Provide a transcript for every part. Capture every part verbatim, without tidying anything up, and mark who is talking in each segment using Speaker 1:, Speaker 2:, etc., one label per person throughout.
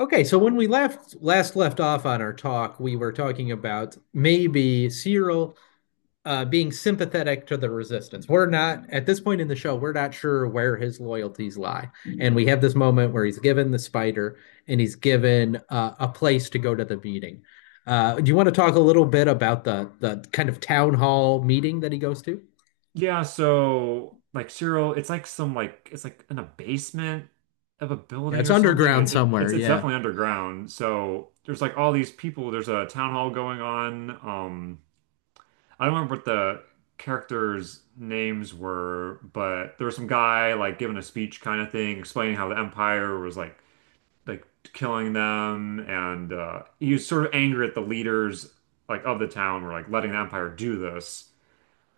Speaker 1: Okay, so when we left last left off on our talk, we were talking about maybe Cyril uh, being sympathetic to the resistance. We're not at this point in the show, we're not sure where his loyalties lie, and we have this moment where he's given the spider and he's given uh, a place to go to the meeting. Uh, do you want to talk a little bit about the the kind of town hall meeting that he goes to?
Speaker 2: Yeah, so like Cyril, it's like some like it's like in a basement of a
Speaker 1: Yeah,
Speaker 2: building
Speaker 1: it's
Speaker 2: or something.
Speaker 1: underground
Speaker 2: It, it,
Speaker 1: somewhere.
Speaker 2: it's it's
Speaker 1: Yeah.
Speaker 2: definitely underground. So there's like all these people. There's a town hall going on. Um, I don't remember what the characters' names were, but there was some guy like giving a speech kind of thing, explaining how the Empire was like like killing them, and uh, he was sort of angry at the leaders like of the town were like letting the Empire do this.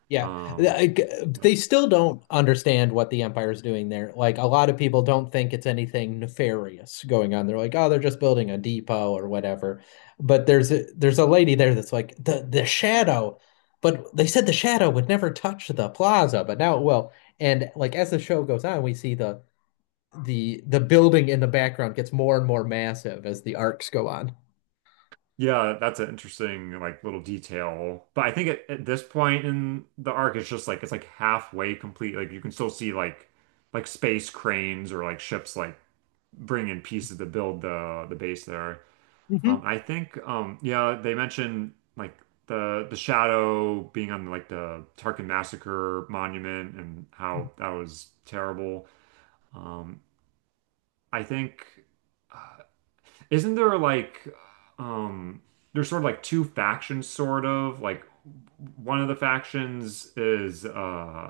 Speaker 1: Yeah,
Speaker 2: Um.
Speaker 1: like, they still don't understand what the empire is doing there. Like a lot of people don't think it's anything nefarious going on. They're like, oh, they're just building a depot or whatever. But there's a, there's a lady there that's like the the shadow, but they said the shadow would never touch the plaza, but now it will. And like as the show goes on, we see the the the building in the background gets more and more massive as the arcs go on.
Speaker 2: Yeah, that's an interesting like little detail. But I think at, at this point in the arc, it's just like it's like halfway complete. Like you can still see like like space cranes or like ships like bring in pieces to build the the base there. Um,
Speaker 1: Mhm.
Speaker 2: I think um yeah, they mentioned like the the shadow being on like the Tarkin Massacre monument and how that was terrible. Um, I think. Uh, isn't there like um there's sort of like two factions sort of like one of the factions is uh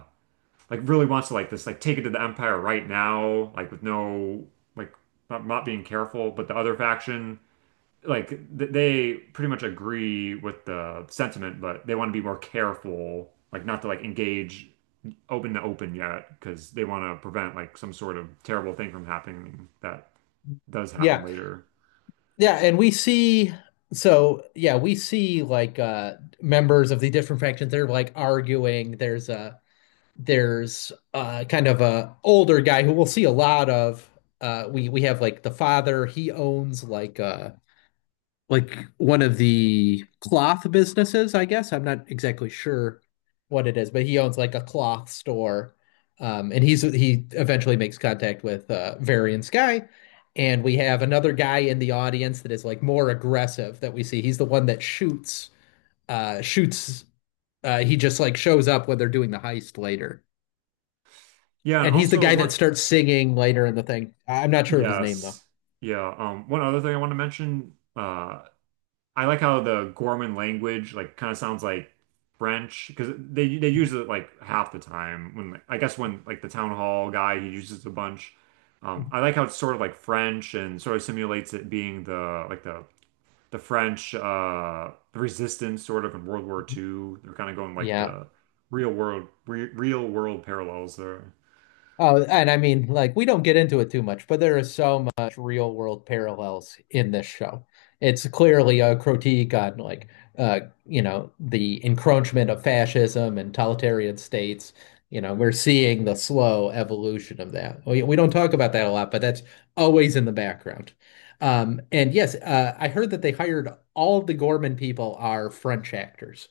Speaker 2: like really wants to like this like take it to the Empire right now like with no like not, not being careful but the other faction like th they pretty much agree with the sentiment but they want to be more careful like not to like engage open to open yet because they want to prevent like some sort of terrible thing from happening that does happen
Speaker 1: Yeah.
Speaker 2: later.
Speaker 1: Yeah, and we see so yeah, we see like uh members of the different factions they're like arguing. There's a there's uh kind of a older guy who we'll see a lot of. Uh we we have like the father, he owns like uh like one of the cloth businesses, I guess. I'm not exactly sure what it is, but he owns like a cloth store. Um, and he's he eventually makes contact with uh, Varian Sky, and we have another guy in the audience that is like more aggressive that we see. He's the one that shoots uh, shoots. Uh, he just like shows up when they're doing the heist later,
Speaker 2: Yeah, and
Speaker 1: and he's the
Speaker 2: also
Speaker 1: guy that
Speaker 2: one.
Speaker 1: starts singing later in the thing. I- I'm not sure of his name though.
Speaker 2: Yes. Yeah. Um, one other thing I want to mention, uh, I like how the Gorman language like kind of sounds like French because they they
Speaker 1: Mm-hmm.
Speaker 2: use it like half the time when like, I guess when like the town hall guy he uses it a bunch. Um, I like how it's sort of like French and sort of simulates it being the like the the French uh the resistance sort of in World War two. They're kind of going like
Speaker 1: Yeah.
Speaker 2: the real world re real world parallels there.
Speaker 1: Oh, and I mean, like, we don't get into it too much, but there is so much real world parallels in this show. It's clearly a critique on, like, uh, you know, the encroachment of fascism and totalitarian states. You know, we're seeing the slow evolution of that. We, we don't talk about that a lot, but that's always in the background. Um, and yes, uh, I heard that they hired all of the Gorman people are French actors.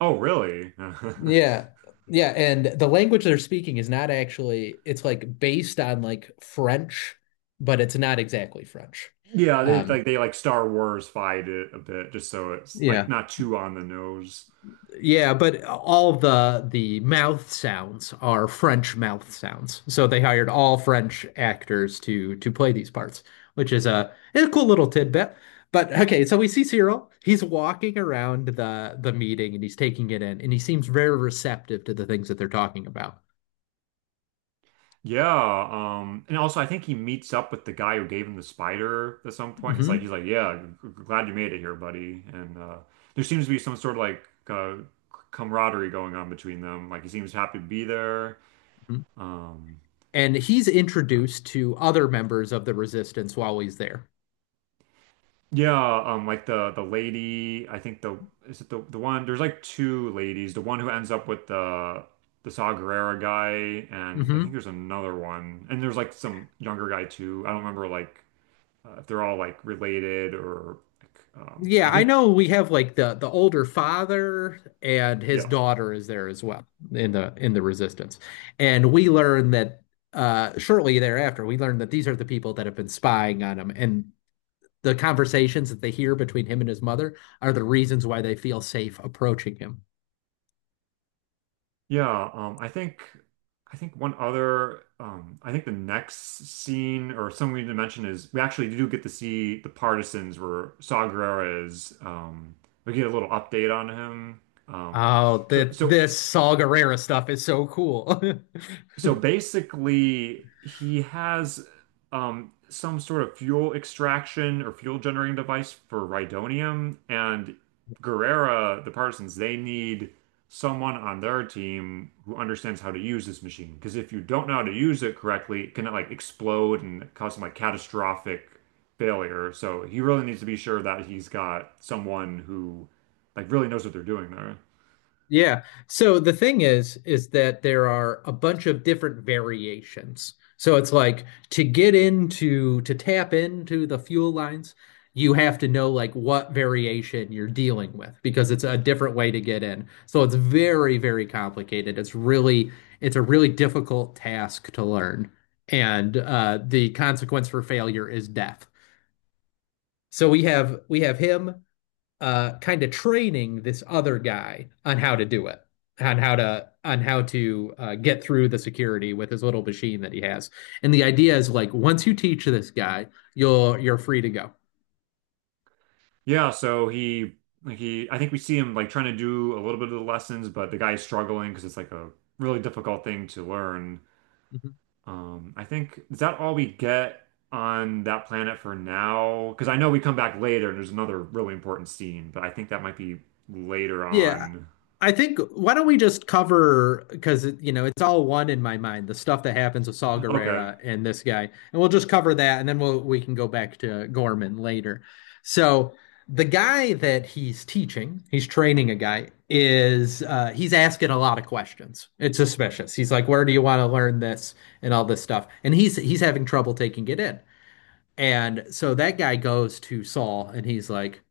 Speaker 2: Oh, really?
Speaker 1: Yeah. Yeah, and the language they're speaking is not actually it's like based on like French, but it's not exactly French.
Speaker 2: Yeah, they
Speaker 1: Um
Speaker 2: like they like Star Wars fight it a bit just so it's like
Speaker 1: yeah.
Speaker 2: not too on the nose.
Speaker 1: Yeah, but all the the mouth sounds are French mouth sounds. So they hired all French actors to to play these parts, which is a, a cool little tidbit. But okay, so we see Cyril. He's walking around the the meeting and he's taking it in and he seems very receptive to the things that they're talking about.
Speaker 2: Yeah, um and also I think he meets up with the guy who gave him the spider at some point. It's like he's
Speaker 1: hmm
Speaker 2: like, "Yeah, g- g- glad you made it here, buddy." And uh there seems to be some sort of like uh camaraderie going on between them. Like he seems happy to be there. Um,
Speaker 1: and he's
Speaker 2: yeah.
Speaker 1: introduced to other members of the resistance while he's there.
Speaker 2: Yeah, um, like the the lady, I think the is it the the one? There's like two ladies. The one who ends up with the the Saw Gerrera guy, and I think
Speaker 1: hmm
Speaker 2: there's another one, and there's like some younger guy too. I don't remember like uh, if they're all like related or like, um,
Speaker 1: Yeah,
Speaker 2: I
Speaker 1: I
Speaker 2: think
Speaker 1: know we have like the the older father and his
Speaker 2: Yeah.
Speaker 1: daughter is there as well in the in the resistance. And we learn that uh shortly thereafter we learn that these are the people that have been spying on him and the conversations that they hear between him and his mother are the reasons why they feel safe approaching him.
Speaker 2: Yeah, um, I think I think one other um, I think the next scene or something we need to mention is we actually do get to see the partisans where Saw Gerrera is. Um, we get a little update on him. Um,
Speaker 1: Oh,
Speaker 2: so
Speaker 1: the
Speaker 2: so
Speaker 1: this Saw Gerrera stuff is so cool.
Speaker 2: so basically, he has um, some sort of fuel extraction or fuel generating device for Rhydonium, and Guerrera, the Partisans, they need someone on their team who understands how to use this machine. Because if you don't know how to use it correctly, it can like explode and cause some like catastrophic failure. So he really needs to be sure that he's got someone who like really knows what they're doing there.
Speaker 1: Yeah. So the thing is, is that there are a bunch of different variations. So it's like to get into, to tap into the fuel lines, you have to know like what variation you're dealing with because it's a different way to get in. So it's very, very complicated. It's really, it's a really difficult task to learn. And uh, the consequence for failure is death. So we have we have him uh, kind of training this other guy on how to do it, on how to on how to uh, get through the security with his little machine that he has. And the idea is like once you teach this guy, you'll you're free to go.
Speaker 2: Yeah, so he he I think we see him like trying to do a little bit of the lessons, but the guy's struggling because it's like a really difficult thing to learn.
Speaker 1: Mhm.
Speaker 2: Um, I think is that all we get on that planet for now? Because I know we come back later and there's another really important scene, but I think that might be later
Speaker 1: Yeah.
Speaker 2: on.
Speaker 1: I think why don't we just cover because you know it's all one in my mind the stuff that happens with Saul
Speaker 2: Okay.
Speaker 1: Guerrera and this guy and we'll just cover that and then we'll we can go back to Gorman later. So the guy that he's teaching, he's training a guy is uh, he's asking a lot of questions. It's suspicious. He's like, "Where do you want to learn this?" and all this stuff, and he's he's having trouble taking it in. And so that guy goes to Saul and he's like,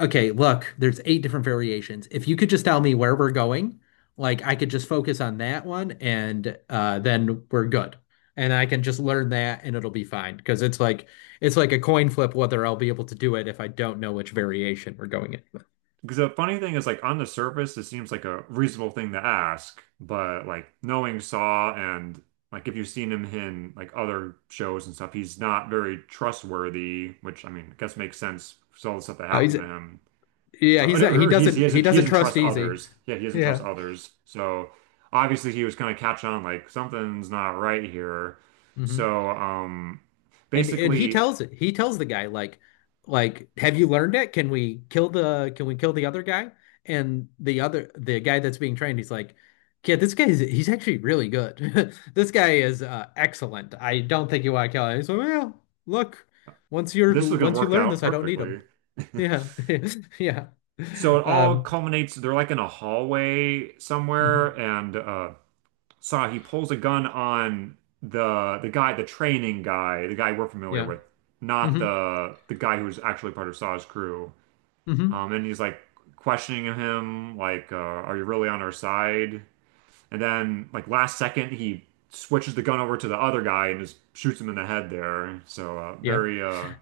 Speaker 1: okay, look, there's eight different variations. If you could just tell me where we're going, like I could just focus on that one and uh then we're good. And I can just learn that and it'll be fine because it's like it's like a coin flip whether I'll be able to do it if I don't know which variation we're going in with.
Speaker 2: Because the funny thing is, like on the surface, it seems like a reasonable thing to ask, but like knowing Saw and like if you've seen him in like other shows and stuff, he's not very trustworthy, which I mean, I guess makes sense with all the stuff that
Speaker 1: Uh, is
Speaker 2: happened to
Speaker 1: it-
Speaker 2: him.
Speaker 1: yeah, he's
Speaker 2: Uh,
Speaker 1: he
Speaker 2: or he's he
Speaker 1: doesn't he
Speaker 2: doesn't he
Speaker 1: doesn't
Speaker 2: doesn't
Speaker 1: trust
Speaker 2: trust
Speaker 1: easy.
Speaker 2: others. Yeah, he doesn't trust
Speaker 1: Yeah.
Speaker 2: others. So obviously he was kind of catch on like something's not right here.
Speaker 1: hmm
Speaker 2: So um
Speaker 1: And and he
Speaker 2: basically
Speaker 1: tells it. He tells the guy like like have you learned it? Can we kill the can we kill the other guy? And the other the guy that's being trained, he's like, yeah, this guy is he's actually really good. This guy is uh, excellent. I don't think you want to kill him. He's like, well, look, once you're
Speaker 2: this was gonna
Speaker 1: once you
Speaker 2: work
Speaker 1: learn
Speaker 2: out
Speaker 1: this, I don't need him.
Speaker 2: perfectly.
Speaker 1: Yeah. Yeah.
Speaker 2: So it all
Speaker 1: Um,
Speaker 2: culminates, they're like in a hallway somewhere,
Speaker 1: mhm.
Speaker 2: and uh saw he pulls a gun on the the guy, the training guy, the guy we're familiar
Speaker 1: Yeah.
Speaker 2: with, not
Speaker 1: hmm
Speaker 2: the the guy who's actually part of Saw's crew.
Speaker 1: hmm
Speaker 2: Um and he's like questioning him, like, uh, are you really on our side? And then like last second he switches the gun over to the other guy and just shoots him in the head there. So uh
Speaker 1: Yeah.
Speaker 2: very uh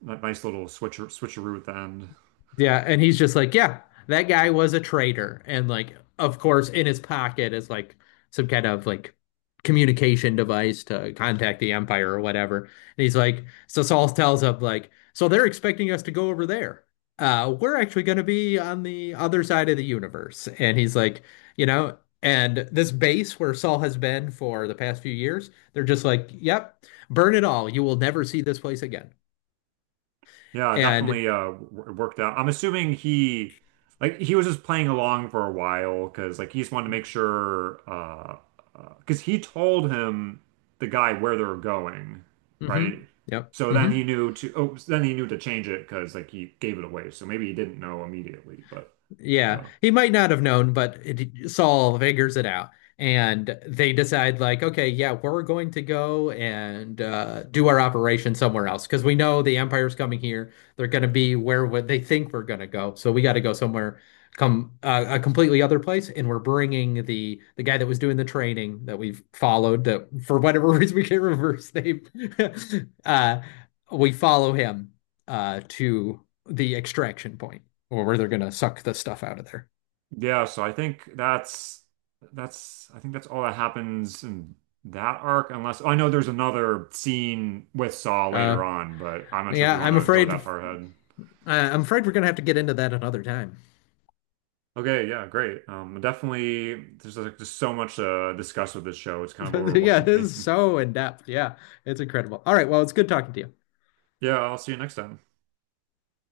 Speaker 2: nice little switcher switcheroo at the end.
Speaker 1: Yeah, and he's just like, yeah, that guy was a traitor. And like, of course, in his pocket is like some kind of like communication device to contact the Empire or whatever. And he's like, so Saul tells him like, so they're expecting us to go over there. Uh, we're actually going to be on the other side of the universe. And he's like, you know, and this base where Saul has been for the past few years, they're just like, yep, burn it all. You will never see this place again.
Speaker 2: Yeah,
Speaker 1: And
Speaker 2: definitely uh w- worked out. I'm assuming he like he was just playing along for a while because like he just wanted to make sure uh because he told him the guy where they were going,
Speaker 1: mm-hmm,
Speaker 2: right?
Speaker 1: yep,
Speaker 2: So then
Speaker 1: mm-hmm.
Speaker 2: he knew to oh then he knew to change it because like he gave it away. So maybe he didn't know immediately, but you
Speaker 1: Yeah,
Speaker 2: know
Speaker 1: he might not have known, but it, Saul figures it out, and they decide like, okay, yeah, we're going to go and uh, do our operation somewhere else because we know the Empire's coming here. They're going to be where what they think we're going to go, so we got to go somewhere, come uh, a completely other place, and we're bringing the the guy that was doing the training that we've followed that for whatever reason we can't remember his name. uh, we follow him uh, to the extraction point or where they're gonna suck the stuff out of there.
Speaker 2: Yeah, so I think that's that's I think that's all that happens in that arc, unless oh, I know there's another scene with Saw
Speaker 1: Uh,
Speaker 2: later on, but I'm not sure if
Speaker 1: yeah,
Speaker 2: we want
Speaker 1: I'm
Speaker 2: to go
Speaker 1: afraid, uh,
Speaker 2: that far ahead.
Speaker 1: I'm afraid we're gonna have to get into that another time.
Speaker 2: Okay, yeah, great. Um, definitely, there's like just so much to discuss with this show. It's kind of
Speaker 1: yeah, it is
Speaker 2: overwhelming.
Speaker 1: so in depth. Yeah, it's incredible. All right, well, it's good talking to you.
Speaker 2: Yeah, I'll see you next time.